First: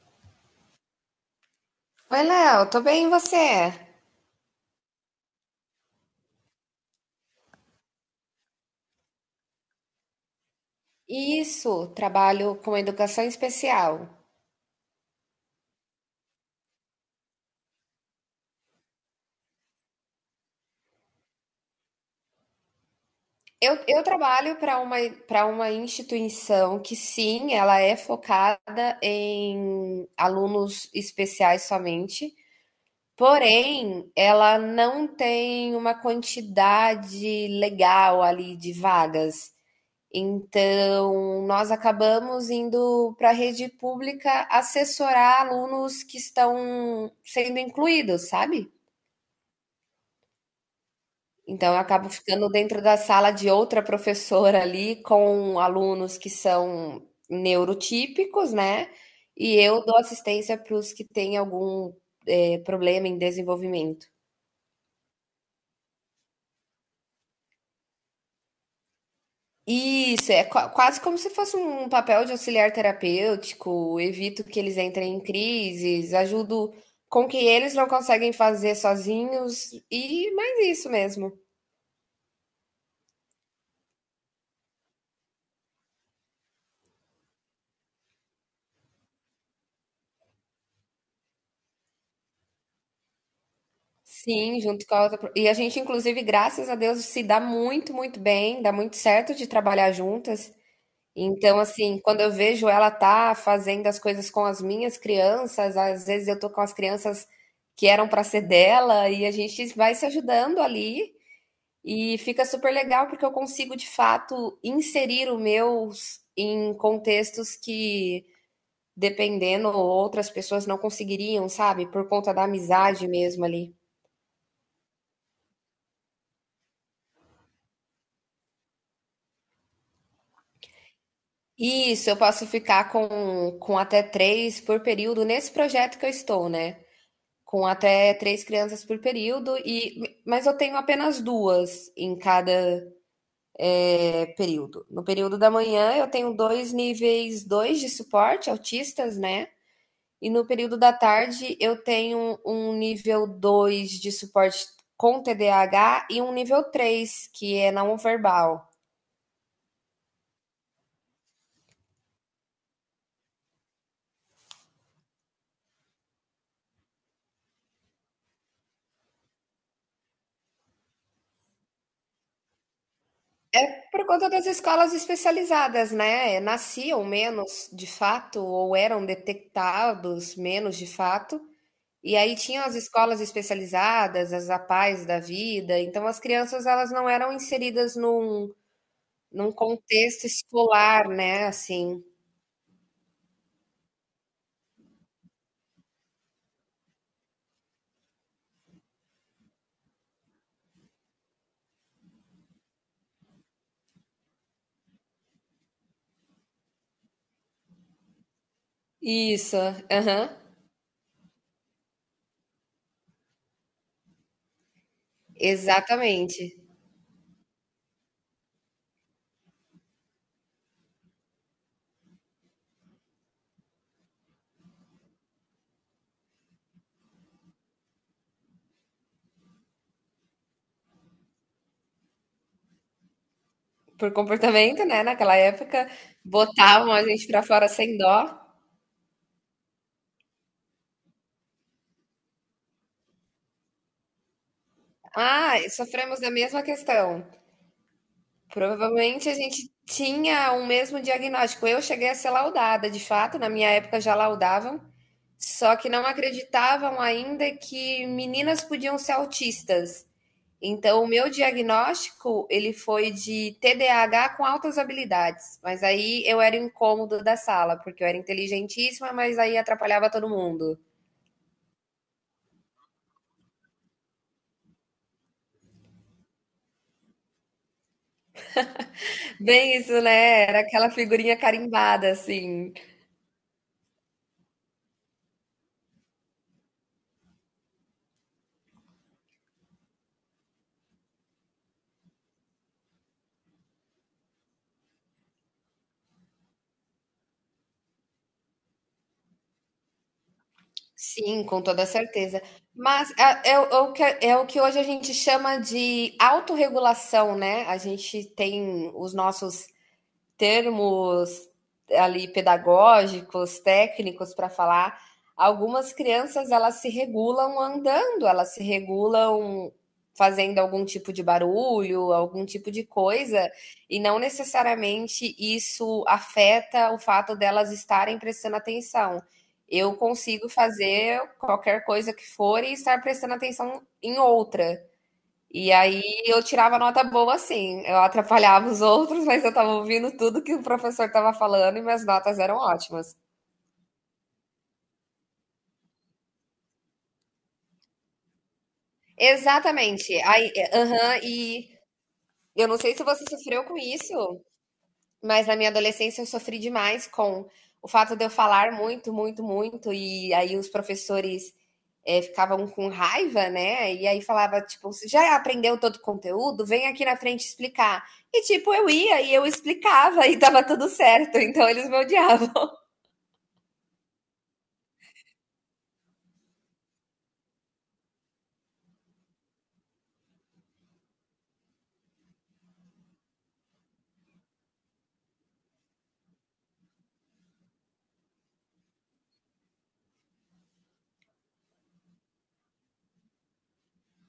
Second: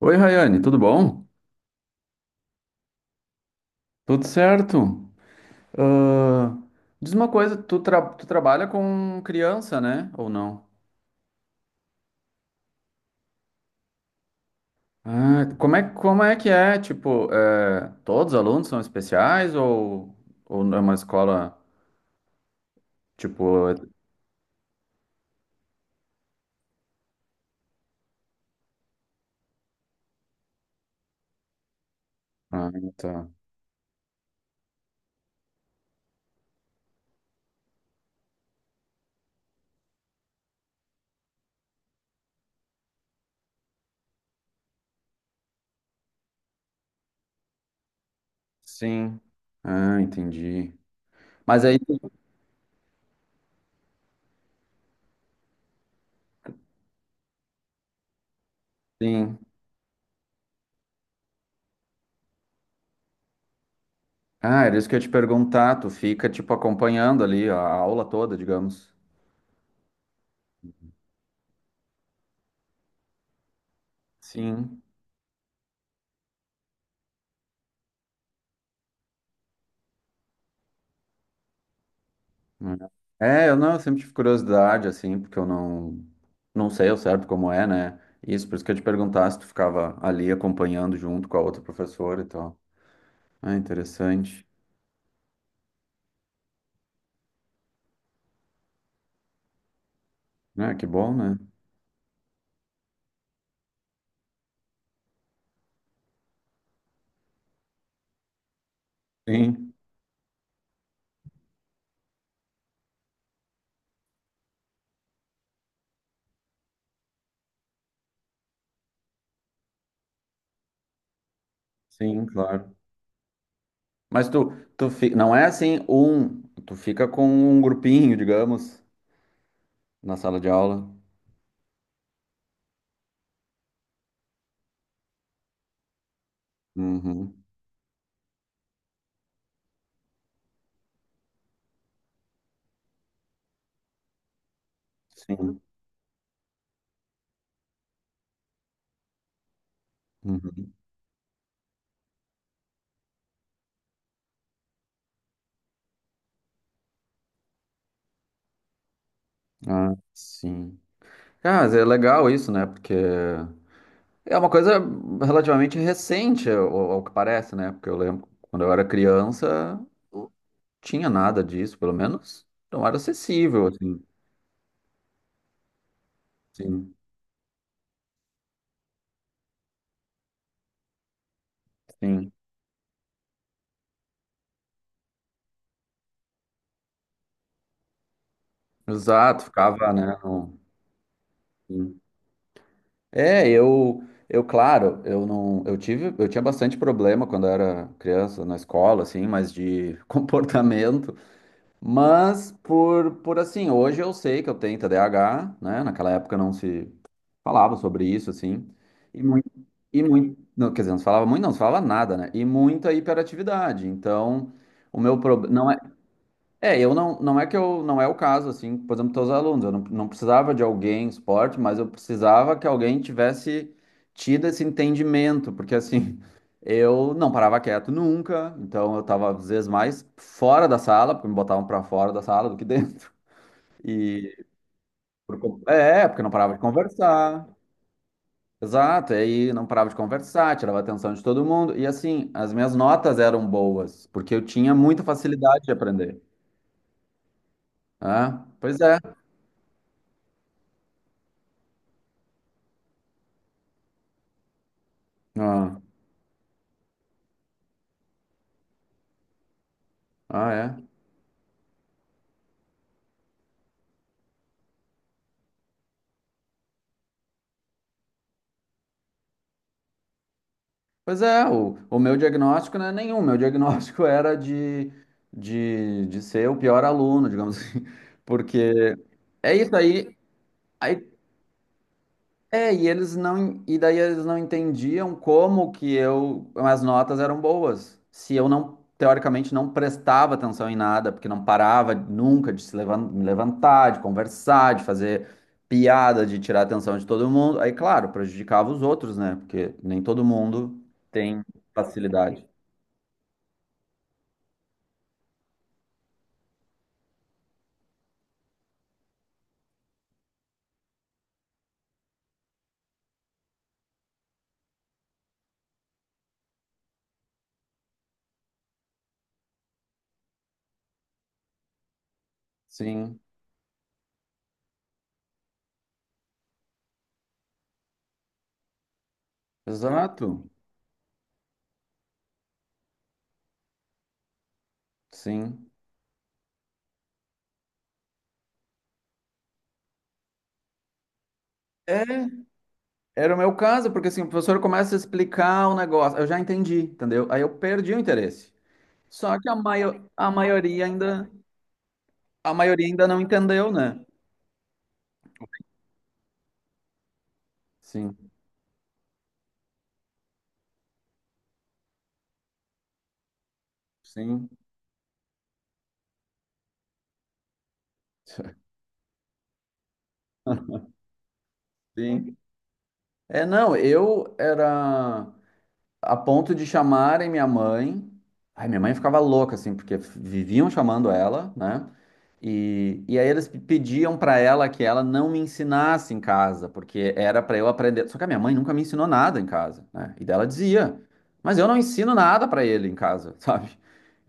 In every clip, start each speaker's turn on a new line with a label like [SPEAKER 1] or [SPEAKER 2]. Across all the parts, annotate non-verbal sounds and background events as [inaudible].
[SPEAKER 1] Oi, Rayane, tudo bom?
[SPEAKER 2] Oi, Léo, tô bem, e você?
[SPEAKER 1] Tudo certo? Ah, Diz uma coisa, tu, tu trabalha com criança, né? Ou não?
[SPEAKER 2] Isso, trabalho com educação especial.
[SPEAKER 1] Ah, como é que é? Tipo, todos os alunos são especiais ou é uma escola, tipo...
[SPEAKER 2] Eu,
[SPEAKER 1] é-
[SPEAKER 2] eu trabalho para uma instituição que, sim, ela é focada em alunos especiais somente,
[SPEAKER 1] Ah, tá.
[SPEAKER 2] porém, ela não tem uma quantidade legal ali de vagas. Então, nós acabamos indo para a rede pública assessorar alunos que estão sendo incluídos, sabe?
[SPEAKER 1] Sim. Ah, entendi. Mas
[SPEAKER 2] Então
[SPEAKER 1] aí,
[SPEAKER 2] eu acabo ficando dentro da sala de outra professora ali com alunos que são neurotípicos, né,
[SPEAKER 1] sim.
[SPEAKER 2] e eu dou assistência para os que têm algum, problema em desenvolvimento.
[SPEAKER 1] Ah, era isso que eu ia te perguntar. Tu fica, tipo, acompanhando ali a aula toda, digamos.
[SPEAKER 2] Isso, é quase como se fosse um papel de auxiliar terapêutico, evito que eles
[SPEAKER 1] Sim.
[SPEAKER 2] entrem em crises, ajudo com o que eles não conseguem fazer sozinhos, e mais isso mesmo.
[SPEAKER 1] É, é, eu não, Eu sempre tive curiosidade, assim, porque eu não, não sei ao certo como é, né? Isso, por isso que eu te perguntar se tu ficava ali acompanhando junto com a outra professora e tal. Ah, interessante.
[SPEAKER 2] Sim, junto com a outra. E a gente, inclusive, graças a Deus, se dá muito, muito bem, dá muito certo de trabalhar juntas.
[SPEAKER 1] Ah, que bom, né?
[SPEAKER 2] Então, assim, quando eu vejo ela tá fazendo as coisas com as minhas crianças, às vezes eu tô com as crianças que eram para ser dela, e a gente
[SPEAKER 1] Sim,
[SPEAKER 2] vai se ajudando ali, e fica super legal, porque eu consigo, de fato, inserir o meu em contextos que, dependendo, outras pessoas não conseguiriam, sabe? Por
[SPEAKER 1] sim,
[SPEAKER 2] conta da
[SPEAKER 1] claro.
[SPEAKER 2] amizade mesmo ali.
[SPEAKER 1] Mas tu, não é assim um, tu fica com um grupinho, digamos, na sala de aula.
[SPEAKER 2] Isso, eu posso ficar com até três por período nesse projeto que eu estou, né?
[SPEAKER 1] Uhum,
[SPEAKER 2] Com até três crianças por período, e mas eu tenho apenas duas em cada período. No período da
[SPEAKER 1] sim.
[SPEAKER 2] manhã, eu tenho dois níveis dois de suporte, autistas, né? E no
[SPEAKER 1] Uhum.
[SPEAKER 2] período da tarde, eu tenho um nível 2 de suporte com TDAH e um nível 3 que é não verbal.
[SPEAKER 1] Ah, sim. Ah, mas é legal isso, né? Porque é uma coisa relativamente recente, ao, ao que parece, né? Porque eu lembro quando eu era criança, não tinha nada disso, pelo menos não era acessível, assim.
[SPEAKER 2] Por conta das escolas especializadas, né?
[SPEAKER 1] Sim,
[SPEAKER 2] Nasciam menos de fato, ou eram detectados menos de fato. E
[SPEAKER 1] sim.
[SPEAKER 2] aí tinham as escolas especializadas, as APAES da vida. Então as crianças elas não eram inseridas num,
[SPEAKER 1] Exato,
[SPEAKER 2] num
[SPEAKER 1] ficava, né?
[SPEAKER 2] contexto escolar, né?
[SPEAKER 1] Sim.
[SPEAKER 2] Assim.
[SPEAKER 1] É, eu, claro, eu não, eu tive, eu tinha bastante problema quando eu era criança na escola, assim, mas de [laughs] comportamento. Mas por assim, hoje eu sei que eu tenho TDAH, né? Naquela época não se falava sobre isso, assim. E muito,
[SPEAKER 2] Isso,
[SPEAKER 1] e
[SPEAKER 2] aham.
[SPEAKER 1] muito, não, quer dizer, não se falava muito, não se falava nada, né? E muita hiperatividade. Então, o meu problema
[SPEAKER 2] Exatamente.
[SPEAKER 1] eu não, não é que eu, não é o caso, assim, por exemplo, teus alunos, eu não, não precisava de alguém em esporte, mas eu precisava que alguém tivesse tido esse entendimento, porque assim, [laughs] eu não parava quieto nunca, então eu tava às vezes mais fora da sala, porque me botavam pra fora da sala do que dentro, [laughs]
[SPEAKER 2] Por
[SPEAKER 1] e
[SPEAKER 2] comportamento, né? Naquela época,
[SPEAKER 1] é, porque eu não parava de
[SPEAKER 2] botavam a gente pra
[SPEAKER 1] conversar,
[SPEAKER 2] fora sem dó.
[SPEAKER 1] exato, e aí não parava de conversar, tirava a atenção de todo mundo, e assim, as minhas notas eram boas, porque eu tinha muita
[SPEAKER 2] Ah,
[SPEAKER 1] facilidade de aprender,
[SPEAKER 2] sofremos da mesma questão.
[SPEAKER 1] né? Pois é.
[SPEAKER 2] Provavelmente a gente tinha o mesmo diagnóstico. Eu cheguei a ser laudada, de fato, na minha época já laudavam, só
[SPEAKER 1] Ah.
[SPEAKER 2] que não acreditavam ainda que meninas podiam ser autistas.
[SPEAKER 1] Ah, é?
[SPEAKER 2] Então, o meu diagnóstico, ele foi de TDAH com altas habilidades, mas aí eu era o incômodo da sala, porque eu era inteligentíssima, mas aí atrapalhava todo mundo.
[SPEAKER 1] Pois é, o meu diagnóstico não é nenhum. Meu diagnóstico [laughs] era de, de ser o pior aluno, digamos assim. Porque é isso
[SPEAKER 2] Bem isso,
[SPEAKER 1] aí.
[SPEAKER 2] né? Era aquela
[SPEAKER 1] Aí
[SPEAKER 2] figurinha carimbada,
[SPEAKER 1] é,
[SPEAKER 2] assim.
[SPEAKER 1] e eles não, e daí eles não entendiam como que eu, as notas eram boas. Se eu não, teoricamente, não prestava atenção em nada, porque não parava nunca de se levan- me levantar, de conversar, de fazer piada, de tirar a atenção de todo mundo. Aí, claro, prejudicava os outros, né? Porque nem todo mundo tem
[SPEAKER 2] Sim, com toda certeza.
[SPEAKER 1] facilidade.
[SPEAKER 2] Mas é, é o que hoje a gente chama de autorregulação, né? A gente tem os nossos termos ali pedagógicos, técnicos para falar. Algumas crianças elas se regulam andando, elas se regulam fazendo algum tipo de barulho, algum tipo de
[SPEAKER 1] Sim,
[SPEAKER 2] coisa, e não necessariamente isso afeta o fato delas estarem prestando atenção. Eu
[SPEAKER 1] exato.
[SPEAKER 2] consigo fazer qualquer coisa que for e estar prestando atenção em outra.
[SPEAKER 1] Sim.
[SPEAKER 2] E aí eu tirava nota boa assim, eu atrapalhava os outros, mas eu estava ouvindo tudo que o professor estava falando e
[SPEAKER 1] É,
[SPEAKER 2] minhas notas eram ótimas.
[SPEAKER 1] era o meu caso, porque assim, o professor começa a explicar o negócio, eu já entendi, entendeu? Aí eu perdi o interesse. Só que
[SPEAKER 2] Exatamente. Aí, é, aham, e
[SPEAKER 1] a
[SPEAKER 2] eu não
[SPEAKER 1] maioria
[SPEAKER 2] sei se
[SPEAKER 1] ainda não
[SPEAKER 2] você sofreu
[SPEAKER 1] entendeu,
[SPEAKER 2] com
[SPEAKER 1] né?
[SPEAKER 2] isso, mas na minha adolescência eu sofri demais com o fato
[SPEAKER 1] Sim,
[SPEAKER 2] de eu falar muito, muito, muito, e aí os professores ficavam com raiva, né? E aí
[SPEAKER 1] sim,
[SPEAKER 2] falava, tipo, você já aprendeu todo o conteúdo? Vem aqui na frente explicar. E, tipo,
[SPEAKER 1] [laughs]
[SPEAKER 2] eu ia e eu explicava [laughs] e tava tudo certo, então eles me
[SPEAKER 1] sim.
[SPEAKER 2] odiavam. [laughs]
[SPEAKER 1] É, não, eu era a ponto de chamarem minha mãe. Ai, minha mãe ficava louca, assim, porque viviam chamando ela, né? E aí eles pediam pra ela que ela não me ensinasse em casa, porque era pra eu aprender. Só que a minha mãe nunca me ensinou nada em casa, né? E daí ela dizia, mas eu não ensino nada pra ele em casa, [laughs] sabe?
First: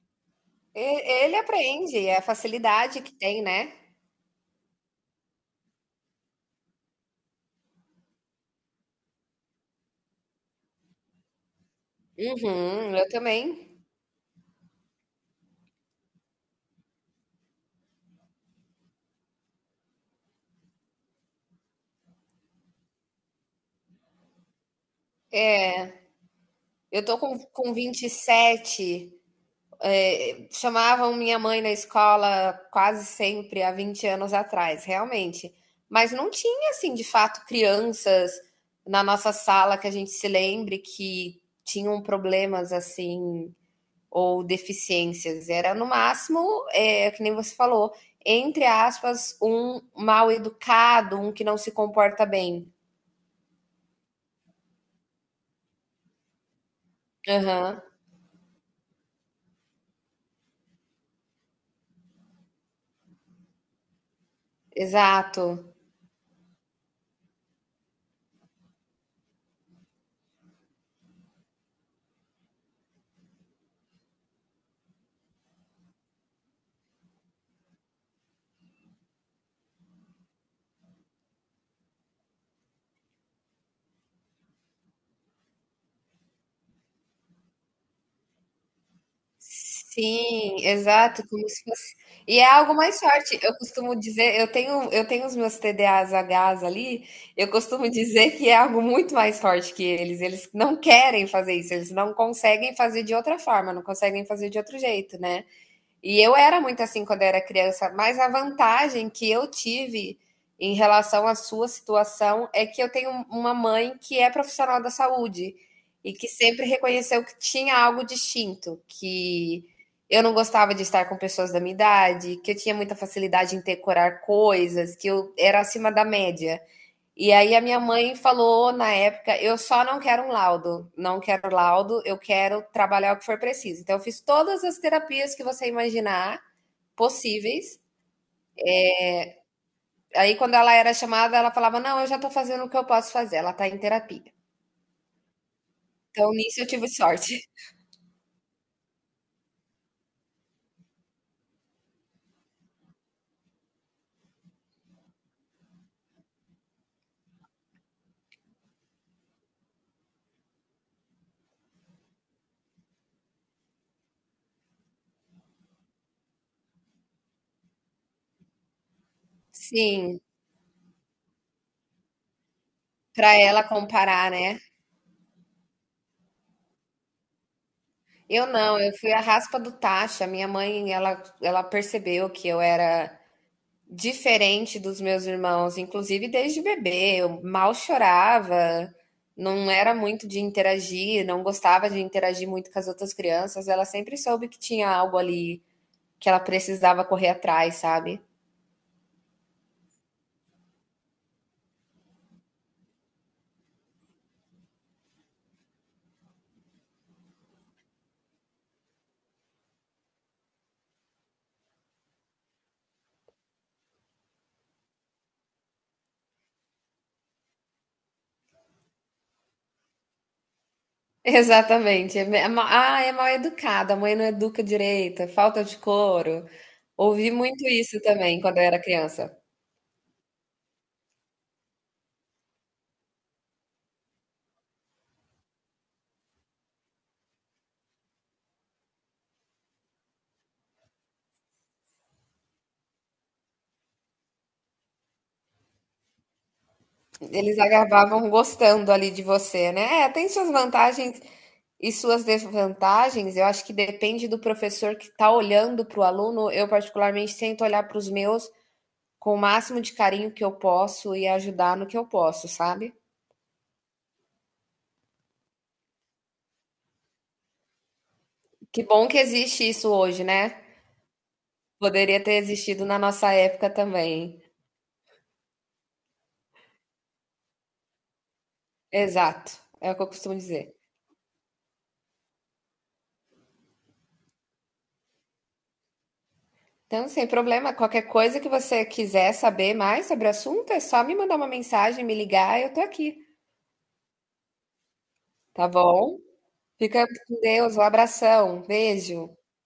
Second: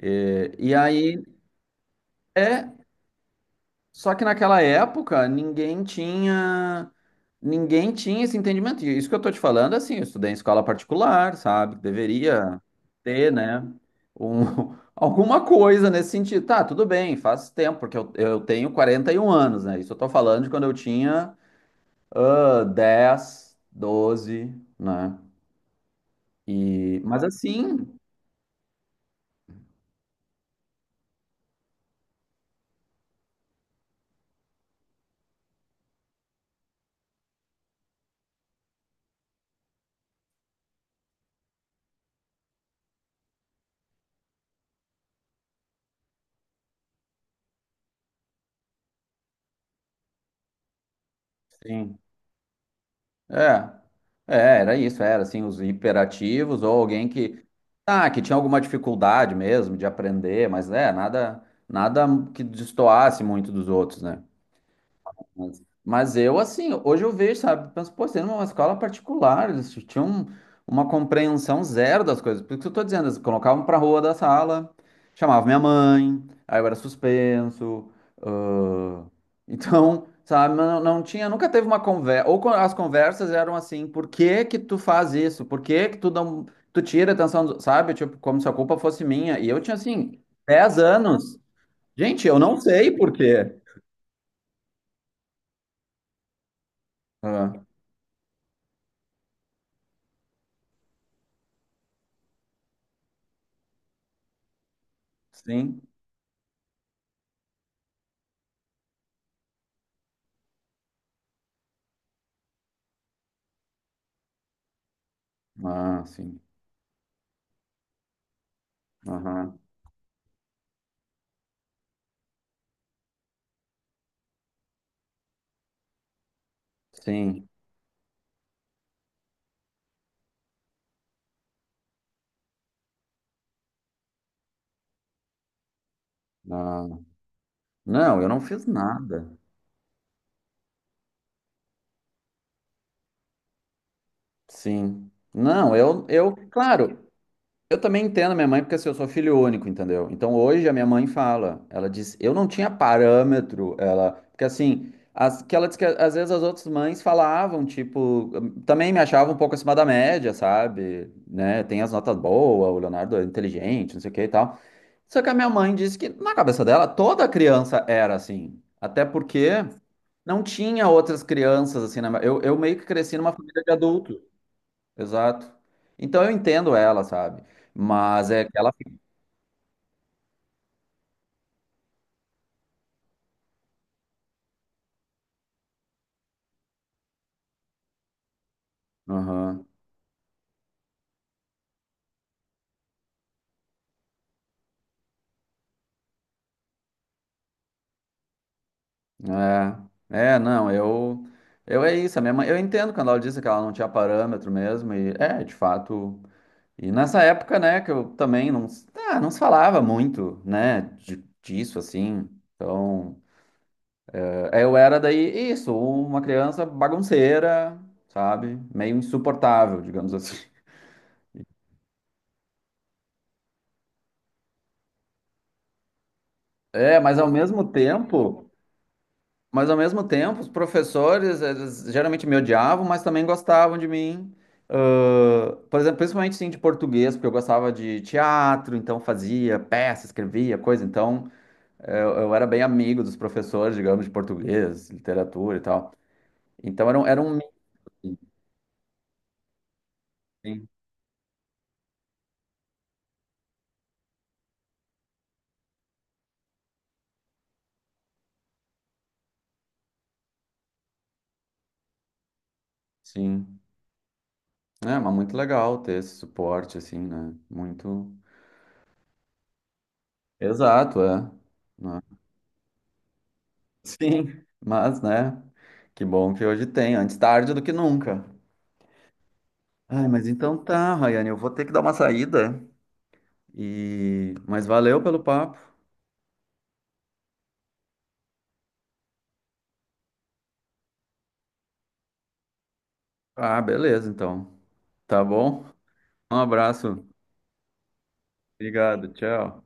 [SPEAKER 1] E aí,
[SPEAKER 2] Ele aprende, é a
[SPEAKER 1] é,
[SPEAKER 2] facilidade que tem, né?
[SPEAKER 1] só que naquela época ninguém tinha, ninguém tinha esse entendimento. E isso que eu tô te falando, assim, eu estudei em escola particular, sabe? Deveria
[SPEAKER 2] Uhum, eu
[SPEAKER 1] ter, né?
[SPEAKER 2] também.
[SPEAKER 1] Um, [laughs] alguma coisa nesse sentido. Tá, tudo bem, faz tempo, porque eu tenho 41 anos, né? Isso eu tô falando de quando eu tinha 10, 12, né? E,
[SPEAKER 2] Eu tô
[SPEAKER 1] mas
[SPEAKER 2] com
[SPEAKER 1] assim,
[SPEAKER 2] 27. É, chamavam minha mãe na escola quase sempre há 20 anos atrás, realmente. Mas não tinha, assim, de fato, crianças na nossa sala que a gente se lembre que tinham problemas assim ou deficiências. Era no máximo, que nem você falou, entre aspas, um mal educado, um que não se
[SPEAKER 1] sim.
[SPEAKER 2] comporta bem.
[SPEAKER 1] É, era isso, era assim, os hiperativos ou alguém que,
[SPEAKER 2] Aham,
[SPEAKER 1] ah, que tinha alguma dificuldade mesmo de aprender, mas é, nada, nada que destoasse muito dos outros, né?
[SPEAKER 2] exato.
[SPEAKER 1] Mas eu, assim, hoje eu vejo, sabe? Penso, pô, sendo uma escola particular, eles tinham uma compreensão zero das coisas. Por isso que eu tô dizendo, eles colocavam pra rua da sala, chamavam minha mãe, aí eu era suspenso. ãh, Então, sabe, não tinha, nunca teve uma conversa. Ou as conversas eram assim, por que que tu faz isso? Por que que tu não, tu tira a atenção, sabe? Tipo, como se a culpa fosse minha. E eu tinha, assim,
[SPEAKER 2] Sim,
[SPEAKER 1] 10
[SPEAKER 2] exato,
[SPEAKER 1] anos.
[SPEAKER 2] como se fosse.
[SPEAKER 1] Gente, eu
[SPEAKER 2] E é
[SPEAKER 1] não
[SPEAKER 2] algo
[SPEAKER 1] sei
[SPEAKER 2] mais
[SPEAKER 1] por
[SPEAKER 2] forte. Eu
[SPEAKER 1] quê.
[SPEAKER 2] costumo dizer, eu tenho os meus TDAHs ali, eu
[SPEAKER 1] Ah,
[SPEAKER 2] costumo dizer que é algo muito mais forte que eles. Eles não querem fazer isso, eles não conseguem fazer de outra forma, não conseguem fazer de outro jeito, né.
[SPEAKER 1] sim.
[SPEAKER 2] E eu era muito assim quando era criança, mas a vantagem que eu tive em relação à sua situação é que eu tenho uma mãe que é profissional da saúde
[SPEAKER 1] Ah,
[SPEAKER 2] e que
[SPEAKER 1] sim.
[SPEAKER 2] sempre reconheceu que tinha algo distinto,
[SPEAKER 1] Aham.
[SPEAKER 2] que eu não gostava de estar com pessoas da minha idade, que eu tinha muita facilidade em decorar coisas, que eu era acima da média. E
[SPEAKER 1] Sim.
[SPEAKER 2] aí a minha mãe falou na época, eu só não quero um laudo, não quero laudo, eu quero trabalhar o que for preciso. Então eu fiz todas as terapias que você imaginar
[SPEAKER 1] Ah.
[SPEAKER 2] possíveis.
[SPEAKER 1] Não, eu não fiz nada.
[SPEAKER 2] Aí quando ela era chamada, ela falava: "Não, eu já tô fazendo o que eu posso fazer, ela tá em terapia".
[SPEAKER 1] Sim. Não,
[SPEAKER 2] Então
[SPEAKER 1] eu,
[SPEAKER 2] nisso eu tive
[SPEAKER 1] claro,
[SPEAKER 2] sorte.
[SPEAKER 1] eu também entendo a minha mãe porque assim, eu sou filho único, entendeu? Então hoje a minha mãe fala, ela diz, eu não tinha parâmetro, ela, porque assim, as, que ela diz que às vezes as outras mães falavam, tipo, também me achavam um pouco acima da média, sabe? Né? Tem as notas boas, o Leonardo é inteligente, não sei o que e tal. Só que a minha mãe disse que na cabeça dela toda criança era assim, até porque
[SPEAKER 2] [laughs] Sim,
[SPEAKER 1] não tinha outras crianças, assim, na... eu meio que cresci numa
[SPEAKER 2] pra
[SPEAKER 1] família
[SPEAKER 2] ela
[SPEAKER 1] de adulto,
[SPEAKER 2] comparar, né.
[SPEAKER 1] exato. Então eu entendo ela, sabe? Mas é
[SPEAKER 2] Eu
[SPEAKER 1] que ela.
[SPEAKER 2] não, eu fui a raspa do tacho, a minha mãe ela percebeu que eu era diferente dos meus irmãos, inclusive desde bebê, eu mal chorava,
[SPEAKER 1] Aham.
[SPEAKER 2] não era muito de interagir, não gostava de interagir muito com as outras crianças, ela sempre soube que tinha algo ali que ela precisava correr atrás, sabe?
[SPEAKER 1] É, é, não, eu. Eu é isso, a minha mãe. Eu entendo quando ela disse que ela não tinha parâmetro mesmo, e é, de fato. E nessa época, né, que eu também não, não se falava muito, né, disso, assim. Então, é, eu era daí, isso, uma criança bagunceira, sabe? Meio insuportável, digamos assim.
[SPEAKER 2] [laughs] Exatamente. Ah, é mal educada, a mãe não educa direito, é falta de couro.
[SPEAKER 1] É, mas ao
[SPEAKER 2] Ouvi muito
[SPEAKER 1] mesmo
[SPEAKER 2] isso também
[SPEAKER 1] tempo,
[SPEAKER 2] quando eu era criança.
[SPEAKER 1] mas ao mesmo tempo, os professores, eles geralmente me odiavam, mas também gostavam de mim. Por exemplo, principalmente sim de português, porque eu gostava de teatro, então fazia peça, escrevia coisa, então eu era bem amigo dos professores, digamos, de português, literatura e tal. Então era um mix,
[SPEAKER 2] Eles acabavam gostando ali de você, né? É, tem suas
[SPEAKER 1] sim,
[SPEAKER 2] vantagens e suas desvantagens. Eu acho que depende do professor que está olhando para o aluno. Eu, particularmente, tento olhar para os meus com o máximo de carinho que eu posso e ajudar no que eu posso, sabe?
[SPEAKER 1] sim. É, mas muito legal ter esse suporte, assim, né? Muito.
[SPEAKER 2] Que bom que existe isso hoje, né?
[SPEAKER 1] Exato, é. Né?
[SPEAKER 2] Poderia ter existido na nossa época também.
[SPEAKER 1] Sim, mas né? Que bom que hoje tem, antes tarde do que nunca.
[SPEAKER 2] Exato, é o que
[SPEAKER 1] Ai,
[SPEAKER 2] eu
[SPEAKER 1] mas
[SPEAKER 2] costumo
[SPEAKER 1] então
[SPEAKER 2] dizer.
[SPEAKER 1] tá, Rayane, eu vou ter que dar uma saída e mas valeu pelo papo.
[SPEAKER 2] Então, sem problema, qualquer coisa que você quiser saber mais sobre o assunto, é só me mandar uma mensagem, me ligar, eu tô aqui,
[SPEAKER 1] Ah, beleza, então. Tá bom?
[SPEAKER 2] tá bom?
[SPEAKER 1] Um abraço.
[SPEAKER 2] Fica com Deus, um abração,
[SPEAKER 1] Obrigado,
[SPEAKER 2] beijo.
[SPEAKER 1] tchau.